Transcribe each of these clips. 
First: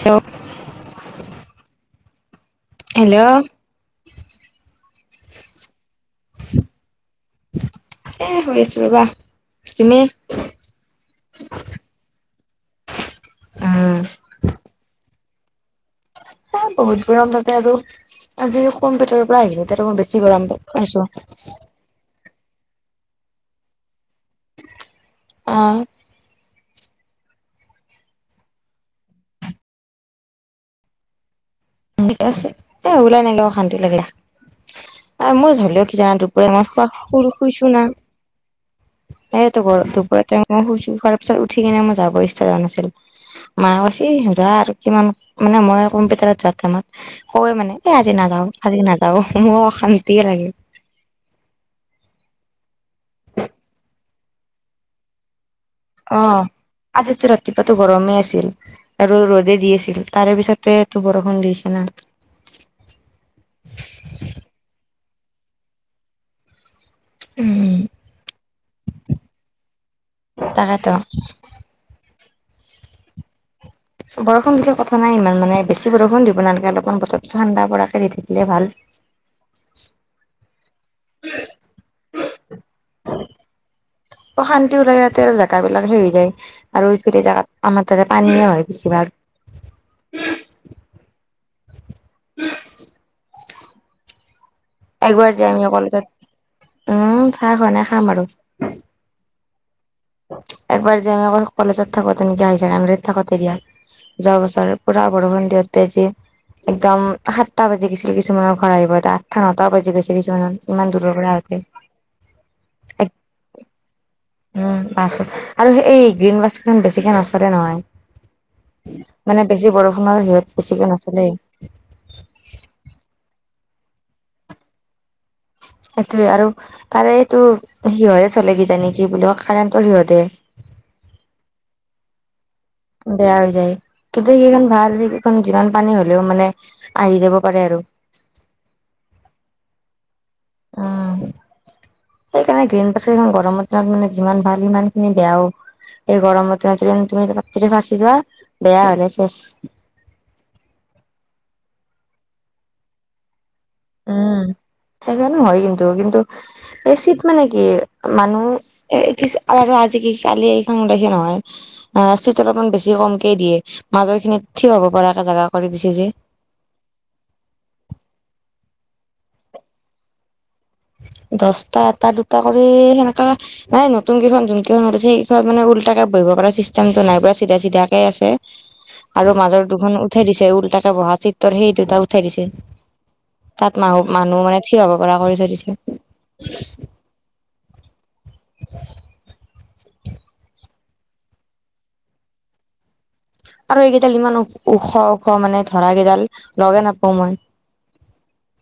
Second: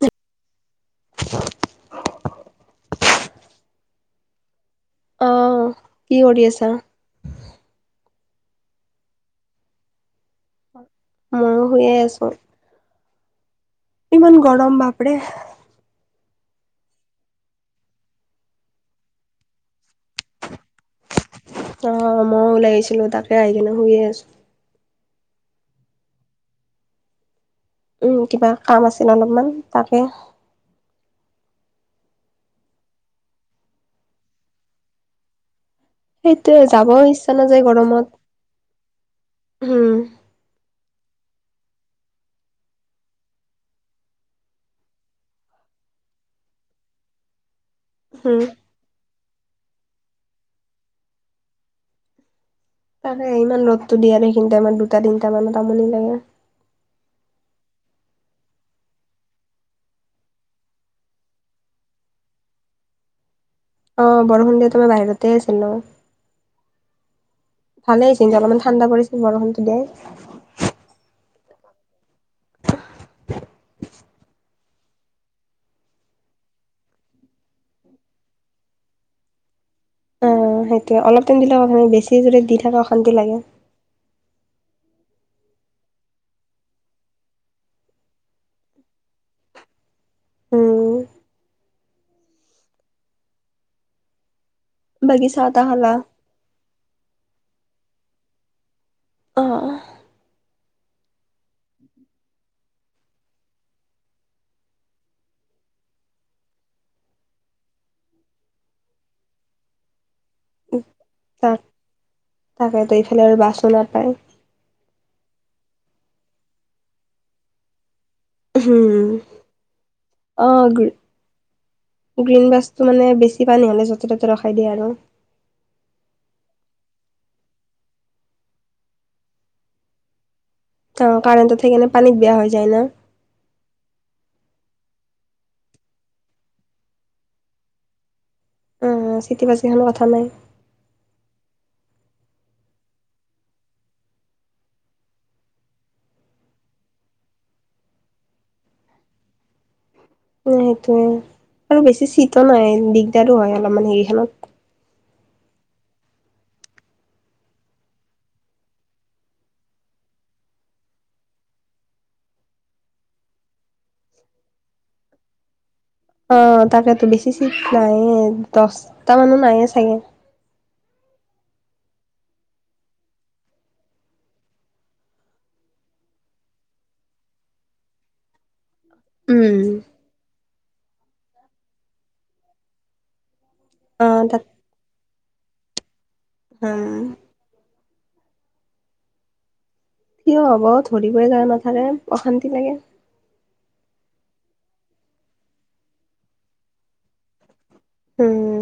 Hello hello অ', কি কৰি আছা? এ শুই আছো ৰবা তুমি? ময়ো শুইয়ে আছো। উম, ইমান গৰম বাপৰে এ বহুত গৰম তাতে আৰু আজি কম্পিউটাৰৰ পৰা আহিলোঁ তাতে মই বেছি গৰম পাইছো। অ', ময়ো ওলাই আহিছিলোঁ তাকে আহি কিনে শুইয়ে আছো। অ', কিবা কাম আছিল অলপমান তাকে ঠিকে আছে এ ওলাই নাহিলেও অশান্তি লাগে, মোৰ ধৰিল' জানা দুপৰীয়া সেইটোয়ে মই যাব পুৰা ইচ্ছা নাযায় শুইছো না গৰমত। সেতো কৰো উম, দুপৰীয়া মই শুইচো শোৱাৰ পিছত উঠি কিনে মই যাব ইচ্ছা যোৱা নাছিল। মায়ে কৈছে যা আৰু কিমান মানে মই কম্পিউটাৰত যোৱা টাইমত কওয়ে মানে এ আজি উম, নাযাওঁ আজি নাযাওঁ মোৰ অশান্তিয়ে লাগে তাকে ইমান ৰদটো দিয়া সেইখিনি টাইমত দুটা তিনিটা মানত আমনি লাগে। অ', আজিতো ৰাতিপুৱাটো গৰমেই আছিল। আৰু ৰ'দে দি আছিল তাৰে পিছতেটো বৰষুণ দিছে না। অ', বৰষুণ দিওঁতে মই বাহিৰতে আছিলোঁ। ভালে হৈছে এতিয়া অলপমান ঠাণ্ডা পৰিছে বৰষুণতো দে তাকেতো [inaudible] বৰষুণ দিলে কথা নাই ইমান মানে বেছি বৰষুণ দিব নালগে অলপমান বতৰটো ঠাণ্ডা পৰাকে দি থাকিলে ভাল। অ', সেইটোয়ে অলপ টাইম দিলে কথা নাই বেছি যদি দি থাকে অশান্তি লাগে। অশান্তি ওলাই যাওঁতে জেগাবিলাক হেৰি যায় আৰু সেইফালে জেগাত আমাৰ তাতে পানীয়েই হয় বেছিভাগ উম, [inaudible] বাকী একবাৰ যে চাহ আমি তাহ খালা? অকলে তাত উম, চাহ খোৱা নাই খাম আৰু অ', অ' একবাৰ যে আমি কলেজত থাকো তে নেকি হায়াৰ ছেকেণ্ডেৰীত থাকো তেতিয়া যোৱা বছৰ পুৰা বৰষূণ দিওঁতে যে একদম সাতটা বাজি গৈছিলে কিছুমানৰ ঘৰ আহিব এটা আঠটা নটা বাজি গৈছে কিছুমানত ইমান দূৰৰ [unintelligible] তাকেটো এইফালে আৰু বাছো নাপাই। উম, বাছ আৰু সেই এই গ্ৰীণ বাছখন বেছিকে নচলে নহয় হুম। মানে বেছি বৰষুণৰ সিহঁত অ' গ্ৰী বেছিকে নচলেই গ্ৰীণ বাছটো মানে বেছি পানী নহ'লে য'তে ত'তে ৰখাই দিয়ে আৰু সেইটোৱে আৰু তাৰেটো সিহঁতে চলে কিজানি কি বুলি কয় কাৰেণ্টৰ সিহঁতে অ', কাৰেণ্ট থাকে কাৰণে পানীত বেয়া হৈ যায় ন? বেয়া হৈ যায়, কিন্তু সেইখন ভাল এইখন যিমান পানী হ'লেও মানে আহি যাব পাৰে আৰু। উম, চিটিবছ কেখনো কথা নাই। উম, সেইকাৰণে গ্ৰীণ বাছখন গৰমৰ দিনত মানে যিমান ভাল সিমান খিনি বেয়াও। এই গৰম দিন কিন্ত তুমি ৰাতিৰে ফাঁচি যোৱা বেয়া হলে চেছ। সেইটোয়ে আৰু বেছি চীতো নাই দিগ দিগদাৰু হয় অলপমান হেৰিখনত। উম, সেইকাৰণে হয় কিন্তু কিন্তু এ চিত মানে কি মানুহ কি আৰু আজি কি কালি এই খন [unintelligible] নহয়। অ, চিট অলপমান বেছি কমকেই দিয়ে মাজৰ খিনিত থঠিক হ'ব পৰা একে জোগা কৰি দিছে যে। অ, তাকেতো বেছি চিট নাইে দহটা মানো নাইে চাগে। দচটা এটা, দুটা কৰি সেনেকা। মানে নতুন কেইখন যোন কেইখনছে সেইকেইখন মানে উলতা কে বহিব পৰা চিষ্টেমটো নাই পুৰা চিধা চিধাকে আছে। আৰু মাজৰ উম। দুখন উঠাই দিছে উলটা বহা চিটৰ সেই দুটা উঠাই দিছে। তাত মানুহ, অ' মানুহ তাত মানে থিয় হ'ব পৰা কৰি থৈ দিছে। হম, কিয় হ'ব ধৰিবই যায় নাথাৰে অশান্তি লাগে। আৰু এইকেইডাল ইমান ওখ ওখ মানে ধৰা কেইডাল লগে নাপাওঁ মই। উম,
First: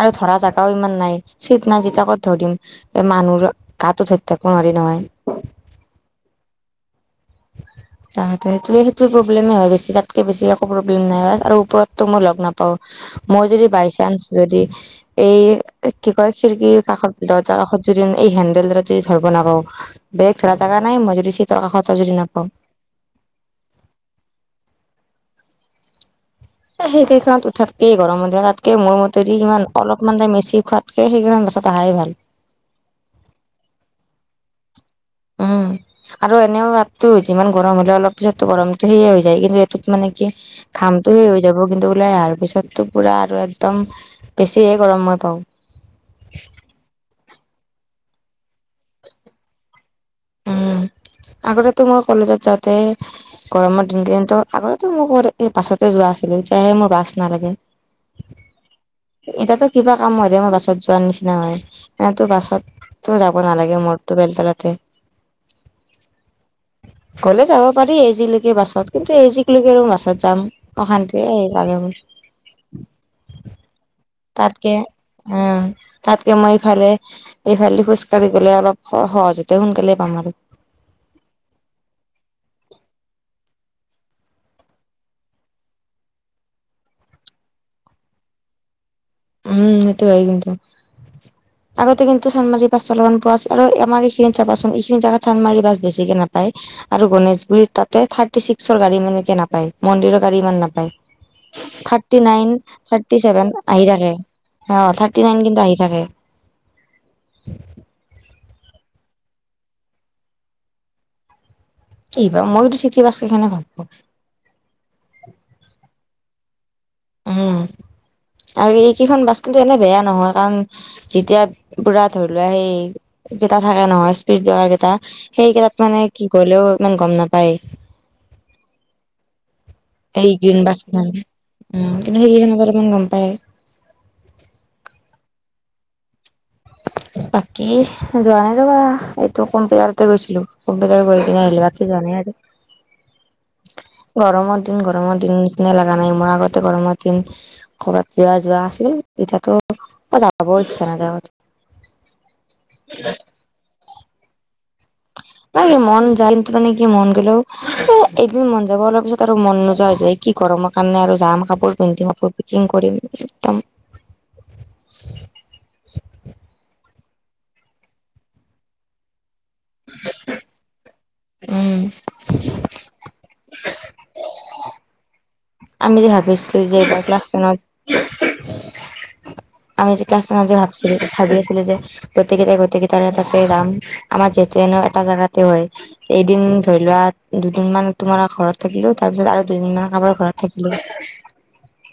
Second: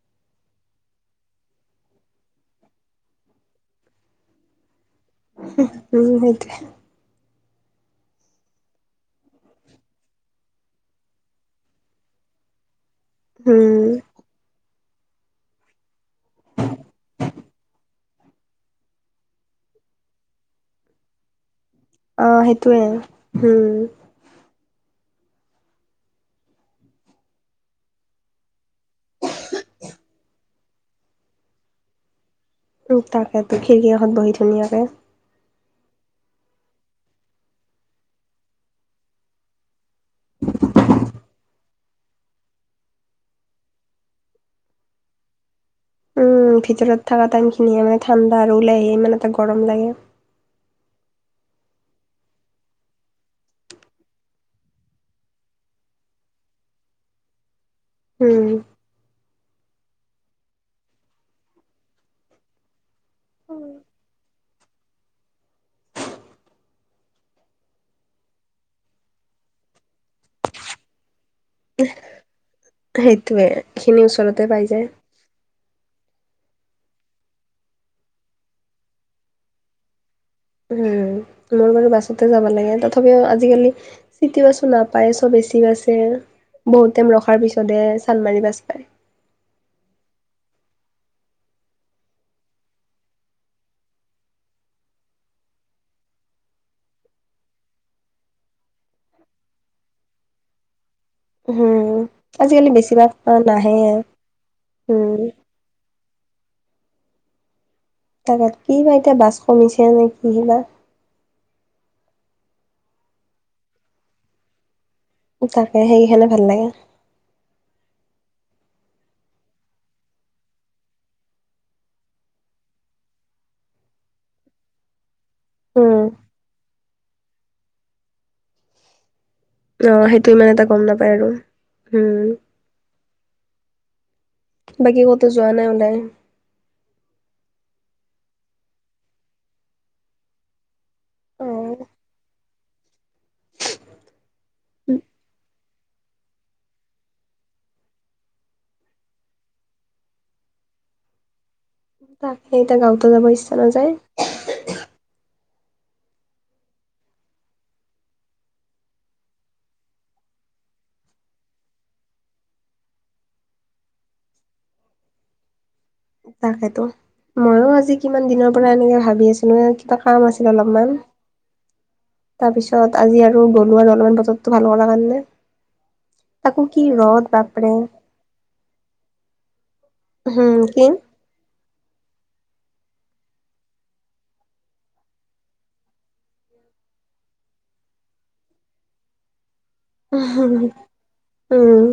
আৰু ধৰা জেগাও ইমান নাই চিট নাই যেত কত ধৰিম। এ মানুহৰ গাতো ধৰি থাকিব নোৱাৰি নহয়। [unintelligible] তাহঁতে সেইটোৱ সেইটোোৱে প্ৰব্লেমে হয় গৈছে তাতক বেছি একো প্ৰবলেম নাই আৰু ওপৰত। তো, মই লগ নাপাও মই যদি উম, বাই চান্স যদি। এই কি কয় খিৰিকীৰ কাষত দৰজাৰ কাষত যদি এই হেন্দেল যদি ধৰিব নাপাওঁ। বেগ ধৰা জাগা নাই মই যদি চিতৰ কাখত যদি নাপাওঁ। তোৱে, হম। এ সেইকেইখনত উঠাতকে ঘৰ মন্দিৰত তাতকে মোৰ মৰি ইমান অলপমান তাই মেচি খোৱাত। সেই সেইগিখন বছত আহাইে ভাল। তাকেো খিৰিকী এখনত বহি ধুনীয়াকে। উম, আৰু এনেও তাতো যিমান গৰম হলে অলপ পিছতো গৰমতটো সেয়ে হৈ যায় কিন্তু এইটোত মানে কি। ঘামটো শেষ হৈ যাব, কিন্তু ওলাই অহাৰ পিছতো পুৰা আৰু একদম বেছিহে গৰমই পাওঁ। উম, ভিতৰত থকা টাইানখিনিে মানে ঠাণ্ডা আৰু ওলাই আহিয়ে ইমান এটা গৰম লাগে। আগতে তো মই কলেজত যাওঁতে। গৰমৰ দিন কেইটাত আগতেো মোৰ বাছতে যোৱা আছিলো তেতিয়াহে মোৰ বাছ নালাগে। উম, এতিাতো কিবা কাম হয় দে মই বাছত যোৱাৰ নিচিনা হয় এনোতো বাছত। তো, যাব নলাগে মোৰটো বেল তলাতে। গ'লে যাব পাৰি এইজিলৈকে বাছত কিন্তু এইজিক লকে বাছত যাম অশান্তিে আহ। সেইটোৱে এইখিনি ওচৰতে পাই যায়। অ, তাতকে মই ইফালে ইফালে খোজ কঢ়ি গ'লে অলপ সহজতে সোনকালে। [inaudible] উম, মোৰ বাৰু বাছতে যাব লাগে তথাপিও আজিকালি। চিটি বাছো নাপায় চব এচি বাছেই বহুত টাইম ৰখাৰ পিছতহে চানমাৰি বাছ পায়। উ, সেইটো হয় কিন্তু। আগতে কিন্তু চানমাৰী বাছ অলপমান পোৱা আছে আৰু আমাৰ এইখিনি চাবাচোন এইখিনি জেগাত চানদমাৰী বাছ বেছিকে নাপায়। আৰু গণেশগুৰিত তাতে থাৰ্টি ছিক্সৰ গাড়ী ইকে নাপায় মন্দিৰৰ গাড়ী ইমান নাপায়। উম, থাৰ্টি নাইন আজিকালি বেছিভাগ থাৰ্টি চছেভেন নাহে আহি ৰাখে। অ, উম। থাৰ্টি নাইন কিন্তু আহি থাকে। তাত কি বা এতিয়া বাছ কমিছে নে কি বা। কি বা মইতো চিঠি বাাীৰ কেনে ভাল পাওঁ। তাকে সেইে হ'লে ভাল লাগে। উম আৰু এইকেইখন বাছ কিন্তো এনে বেয়া নহয় কাৰণ। যেতিয়া পুৰা ধৰিলোৱা সেই। কেইটা থাকে নহয় স্পীডাৰ কেইটা সেইকেইটাত উম, মানে কি গলেও ইমান গম নাপায়। অ', সেইটো এই ইমান গ্ৰীণ এটা গম বাছখন নাপায় আৰু উম কিন্তু হম। সেইকেইখনত অলপমান গম পায় বাকী ক'তো যোৱা নাই ওলাই? বাকী যোৱা নাই ৰ'বা, এইটো কম্পিউটাৰতে গৈছিলোঁ কম্পিউটাৰ গৈ কিনে আহিলোঁ বাকী যোৱা নাই আৰু। গৰমৰ দিন, অ'। গৰমৰ দিন নিচিনাই লাগা নাই মোৰ আগতে গৰমৰ দিন ক'ৰবাত কিবা যোৱা আছিল এতিয়াতো যাবও ইচ্ছা নাযায় [unintelligible] এতিয়া গাঁৱতো যাব ইচ্ছা নাযায়! [unintelligible] মন যায় মানে কি মন গ'লেও, এদিন মন যাব অলপ পিছত আৰু মন নোযোৱা হৈ যায়। কি গৰমৰ কাৰণে আৰু যাম কাপোৰ পিন্ধিম কাপোৰ পেকিং কৰিম একদম তাকেতো, মইয়ো আজি কিমান দিনৰ পৰা এনেকে ভাবি আছিলোঁ কিবা কাম আছিল অলপমান। উম। তাৰপিছত আজি আৰু গ'লো আৰু অলপমান বতৰটো ভাল কৰাৰ কাৰণে। আমি যে ভাবিছিলো তাক যে কি এইবাৰ ক্লাছ ৰ'দ টেনত বাপৰে। আমি দুটা হম [unintelligible] কি ভাবছিলোঁ। ভাবি আছিলোঁ যে গোটেইকেইটাই, গোটেইকেইটাৰে তাতে যাম আমাৰ যিহেতুে ন এটা জেগাতে হয়। এদিন ধৰি লোৱা দুদিনমান তোমাৰ ঘৰত থাকিলোঁ তাৰপিছত আৰু দুদিনমান [unintelligible] উম।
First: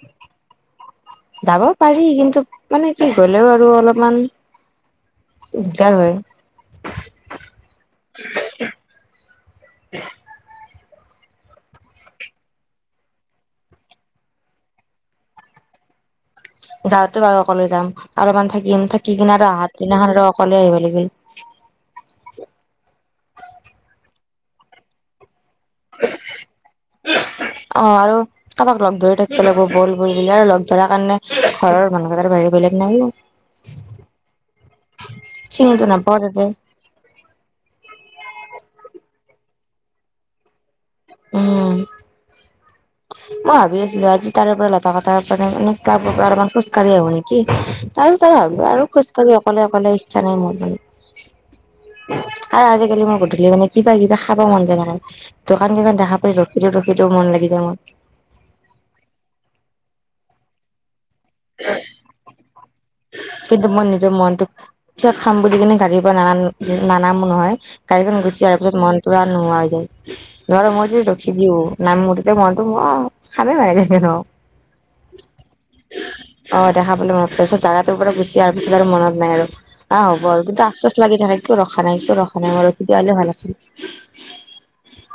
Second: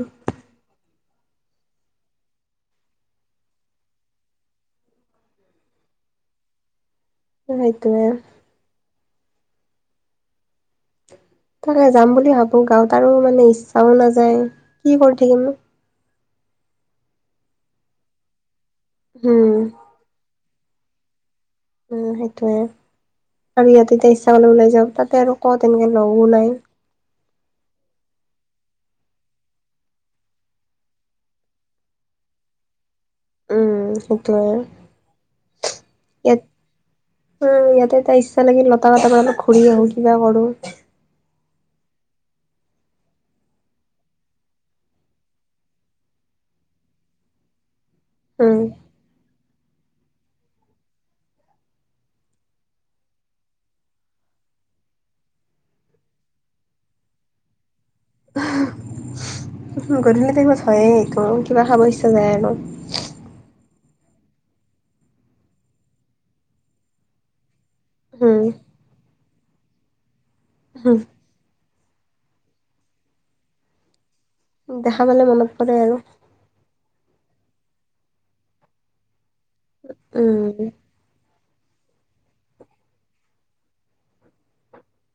যাব পাৰি কিন্তু মানে কি গ'লেও আৰু অলপমান দিগদাৰ হয়। উম, সেইটোৱে। [inaudible] [unintelligible] যাম বুলি ভাবোঁ গাঁৱত আৰু মানে ইচ্ছাও নাযায় কি কৰি থাকিমনো। যাওঁতে বাৰু অকলে যাম, অলপমান থাকিম থাকি কিনে আৰু হম আহাত দিনাখন আৰু অকলে আহিব লাগিল। উম, সেইটোৱে আৰু ইয়াতে এতিয়া ইচ্ছা কৰিলে ওলাই যাওঁ তাতে আৰু ক'ত এনেকে লগও নাই। অ', আৰু কাৰোবাক লগ ধৰি থাকিব লাগিব ব'ল, ব'ল বুলি আৰু লগ ধৰাৰ কাৰণে ঘৰৰ মানুহকেইটাৰ বাহিৰে বেলেগ নাইয়ো। উম, সেইটোৱে। চিনিতো নাপাও ইয়াত তাতে উম, ইয়াতে এতিয়া ইচ্ছা লাগিল লতা, [unintelligible] পৰা অলপ ঘূৰি আহোঁ কিবা কৰোঁ। অ'। মই ভাবি আছিলোঁ আজি তাৰে পৰা লতা কতাৰ পৰা মানে খোজকাঢ়ি আহিব নেকি? আৰু তাৰ উম, [unintelligible] আৰু খোজকাঢ়ি অকলে, অকলে ইচ্ছা নাই মোৰ মানে। আৰু আজিকালি মই গধূলি মানে কিবা কিবা খাবা মন যায় জানা নে ত' দোকানকিটা দেখা পাই ৰখি দিওঁ, ৰখি দিওঁ মন লাগি যায় মোৰ। গধূলি টাইমত হয়ে এইটো কিবা খাব ইচ্ছা যায় আৰু। কিন্তু মই নিজৰ মনটোক পিছত খাম বুলি কিনে গাড়ীৰ পৰা নানা-নানামো নহয়। গাড়ীখন উম, গুচি আহাৰ পিছত মনপোৰা নোহোৱা হৈ যায়। [unintelligible] মই হুম, যদি ৰখি দিওঁ নামো, তেতিয়া মই টো মই খামে [unintelligible] দেখা পালে মনত পৰে আৰু। অ', দেখাপালে মনত পৰে পিছত জাগাটোৰ পৰা গুচি আহাৰ পিছত আৰু মনত নাই আৰু অ', হ'ব আৰু কিন্তু উম, আপচু লাগি থাকে কিয় ৰখা নাই, কিয় ৰখা নাই ৰখি দিয়া হ'লে ভাল আছিল।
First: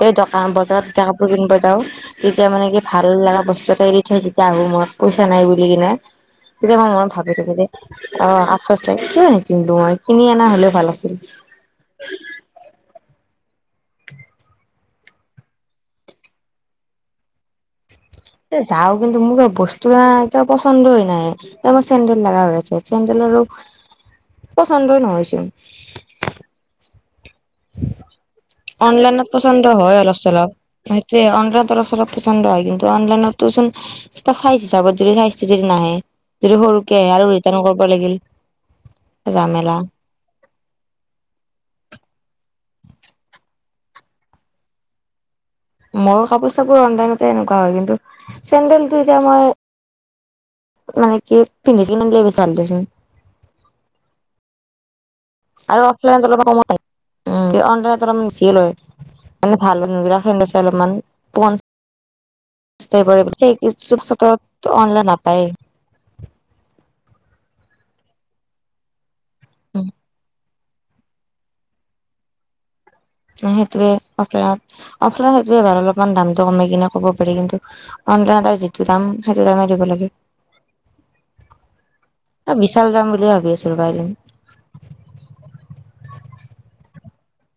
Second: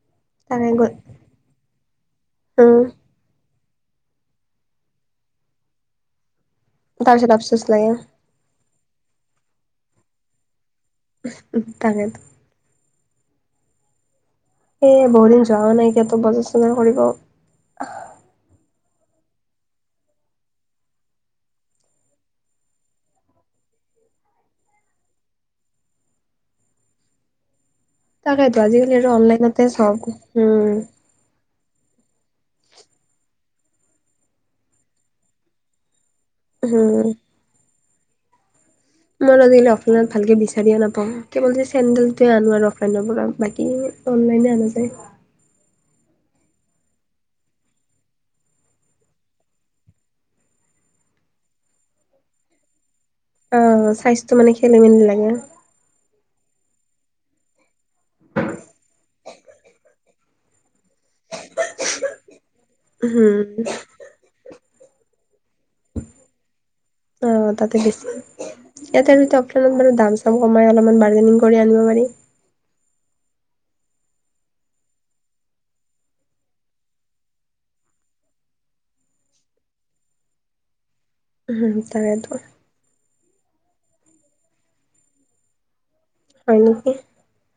এই দকা ন তাৰে বজাৰত গৈ [unintelligible] কাপোৰ কিনিব যাওঁ, তেতিয়া মানে কি উম, ভাল লগা বস্তু এটা এৰি থৈ যেতিয়া আহোঁ মই পইচা নাই বুলি কিনে, তেতিয়া মই মনত ভাবি তাৰপিছত থাকোঁ আফচোচ যে লাগে আপচ'চ [unintelligible] কিন্তু মই কিনি অনা হ'লেও ভাল আছিল। তাকে। এ, বহুদিন যোৱা নাইকিয়াতো বজাৰ চজাৰ কৰিব। এ, যাওঁ কিন্তু মোৰ এই বস্তু এ, [unintelligible] পচন্দই নাই। এতিয়া মোৰ চেণ্ডেল লাগা হৈ আছে, চেণ্ডেলৰো পচন্দই নহয় চোন। তাকেতো আজিকালি আৰু অনলাইনত অনলাইনতে পচন্দ চব হয়, অলপ চলপ। উম, অনলাইন তৰফৰ পচন্দ হয় কিন্তু অনলাইতো চোন তাৰ চাইজ হিচাপত যদি চাইজটো যদি নাহে। যদি সৰুকে উম। আহে আৰু ৰিটাৰ্ণ কৰিব লাগিল। [inaudible] জামেলা ভালকে বিচাৰিয়ে নাপাওঁ কেৱল যে চেণ্ডেলটোৱে আনো আৰু অফলাইনৰ পৰা বাকী অনলাইনে আনা যায়। মই কাপোৰ চাপোৰ অনলাইনতে এনেকুৱা হয়। কিন্তু চেণ্ডেলটো এতিয়া মই মানে কি পিন্ধি কিনে আনিলে বেছি ভাল দেচোন। অ', চাইজটো মানে খেলি মেলি লাগে। আৰু অফলাইনত অলপমান কম উম, অনলাইনত অলপ বেছিয়ে লয় মানে ভাল মানে অলপমান উম, [unintelligible] অনলাইন নাপায়ে। অ', তাতে বেছি ইয়াতে আৰু ইয়াতে আমি অফলাইনত মানে দাম চাম কমাই অলপমান বাৰ্গেনিং কৰি আনিব পাৰি। সেইটোৱে অফলাইনত অফলাইনত সেইটোোৱে বাৰ অলপমান দামটো কমাই কিনে ক'ব পাৰি কিন্তু। অনলাইত আৰু যিটো দাম সেইটো দামে দিব লাগে। উম, তাকেতো। বিশাল যাম বুলি হে ভাবি আছিলো কাইলে। হয় নেকি?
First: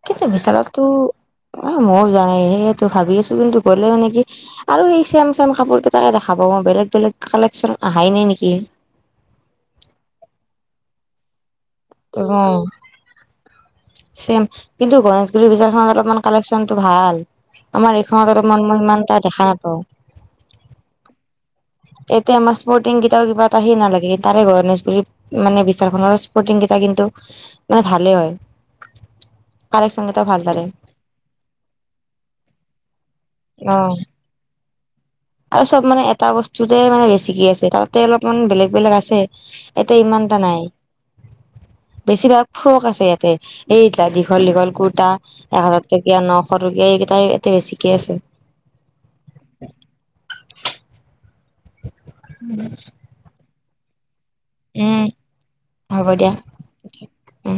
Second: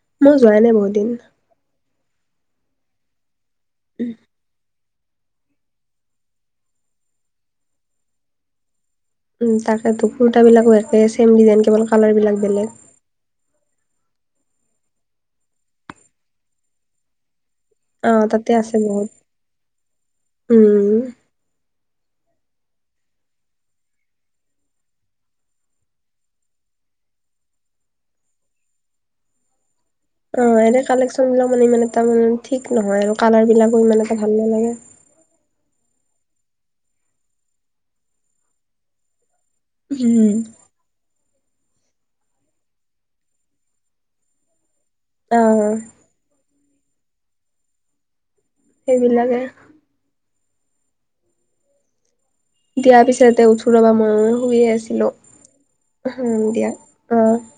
কিন্তু মই যোৱাই নাই বিশালতো বহুত দিন। অ' মইয়ো যোৱা নাই সেইটো ভাবি আছো কিন্তু গ'লে মানে কি আৰু সেই চেম চেম কাপোৰ কেইটাকে দেখা পাওঁ মই বেলেগ বেলেগ কালেকশ্যন আহাই নাই নেকি। উম, তাকেতে কুৰ্তাবলাকো একে চেম ডিজাইন কেৱল। কালাৰ বিলাক উম। বেলেগ। চেম। কিন্তু গণেশগুৰিৰ বিশালখনত অলপমান কালেক্যনটো ভাল। আমাৰ অ এইখনত তাতে অলপমানতত মান আছে মই সিমান বহুত এটা দেখা নাপাওঁ। উম। এতিয়া আমাৰ স্পৰ্টিং কিতটাও কিবা ত আহে নালাগে তাৰে গণেশগুৰিত মানে বিশালখনৰ স্পৰ্টিং কেইটা কিন্তু মানে ভালে হয়। কালেকশন অ', এনে কালেক্যনবিলাক মানে ইমান এটা মানে ঠিক নহয় আৰু অ কালাৰবিলাকো ইমান এটা ভাল নালাগে। আৰু চব মানে এটা বস্তুতে মানে বেছিকে আছে তাতে অলপমান বেলেগ বেলেগ আছে। এতিয়া উম। ইমানটা নাই। বেছিভাগ ফ্ৰক আছে ইয়াতে এইটা দীঘল দীঘল কুৰ্তা। অ এক হাজাৰ টকীয়া নশ টকীয়া এইকেইটাই ইয়াতে বেছিকে আছে। সেইবিলাকে। দিয়াৰ পিছতে উঠো ৰ'বা মই শুইে উম আছিলো। হম দিয়া অ'। উম